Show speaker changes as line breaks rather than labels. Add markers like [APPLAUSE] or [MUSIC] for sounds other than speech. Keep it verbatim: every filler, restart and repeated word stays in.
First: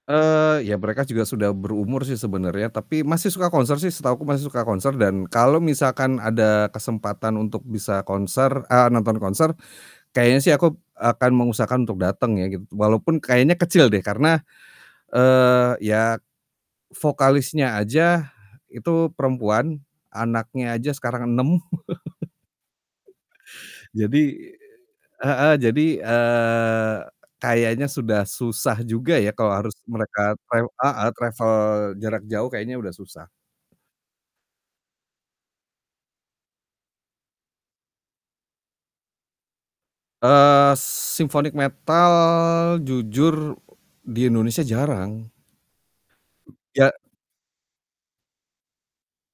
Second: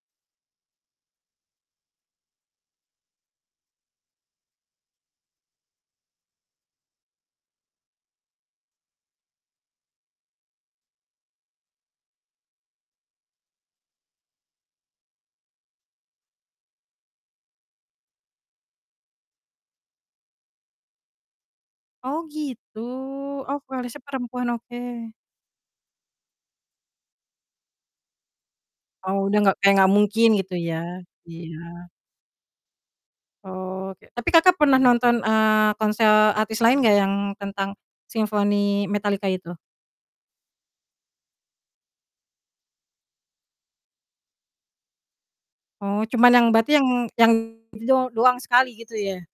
Eee, iya mereka juga sudah berumur sih sebenarnya, tapi masih suka konser sih setahuku masih suka konser dan kalau misalkan ada kesempatan untuk bisa konser ah, nonton konser, kayaknya sih aku b akan mengusahakan untuk dateng ya gitu walaupun kayaknya kecil deh karena, eee, ya vokalisnya aja itu perempuan, anaknya aja sekarang enam.
Oh,
[LAUGHS]
gitu. Oh vokalisnya
Jadi
perempuan. Oke.
heeh, jadi, eee, kayaknya sudah susah juga
Oh,
ya
udah
kalau
enggak kayak
harus
enggak
mereka
mungkin gitu
trav
ya?
heeh, travel
Iya.
jarak jauh kayaknya udah susah.
Oke, tapi Kakak pernah nonton, eee, konser artis lain gak yang tentang Symphony Metallica itu?
Eee, Symphony Metal jujur di Indonesia jarang.
Oh, cuman yang
M
berarti
ya
yang yang itu dong doang sekali gitu ya?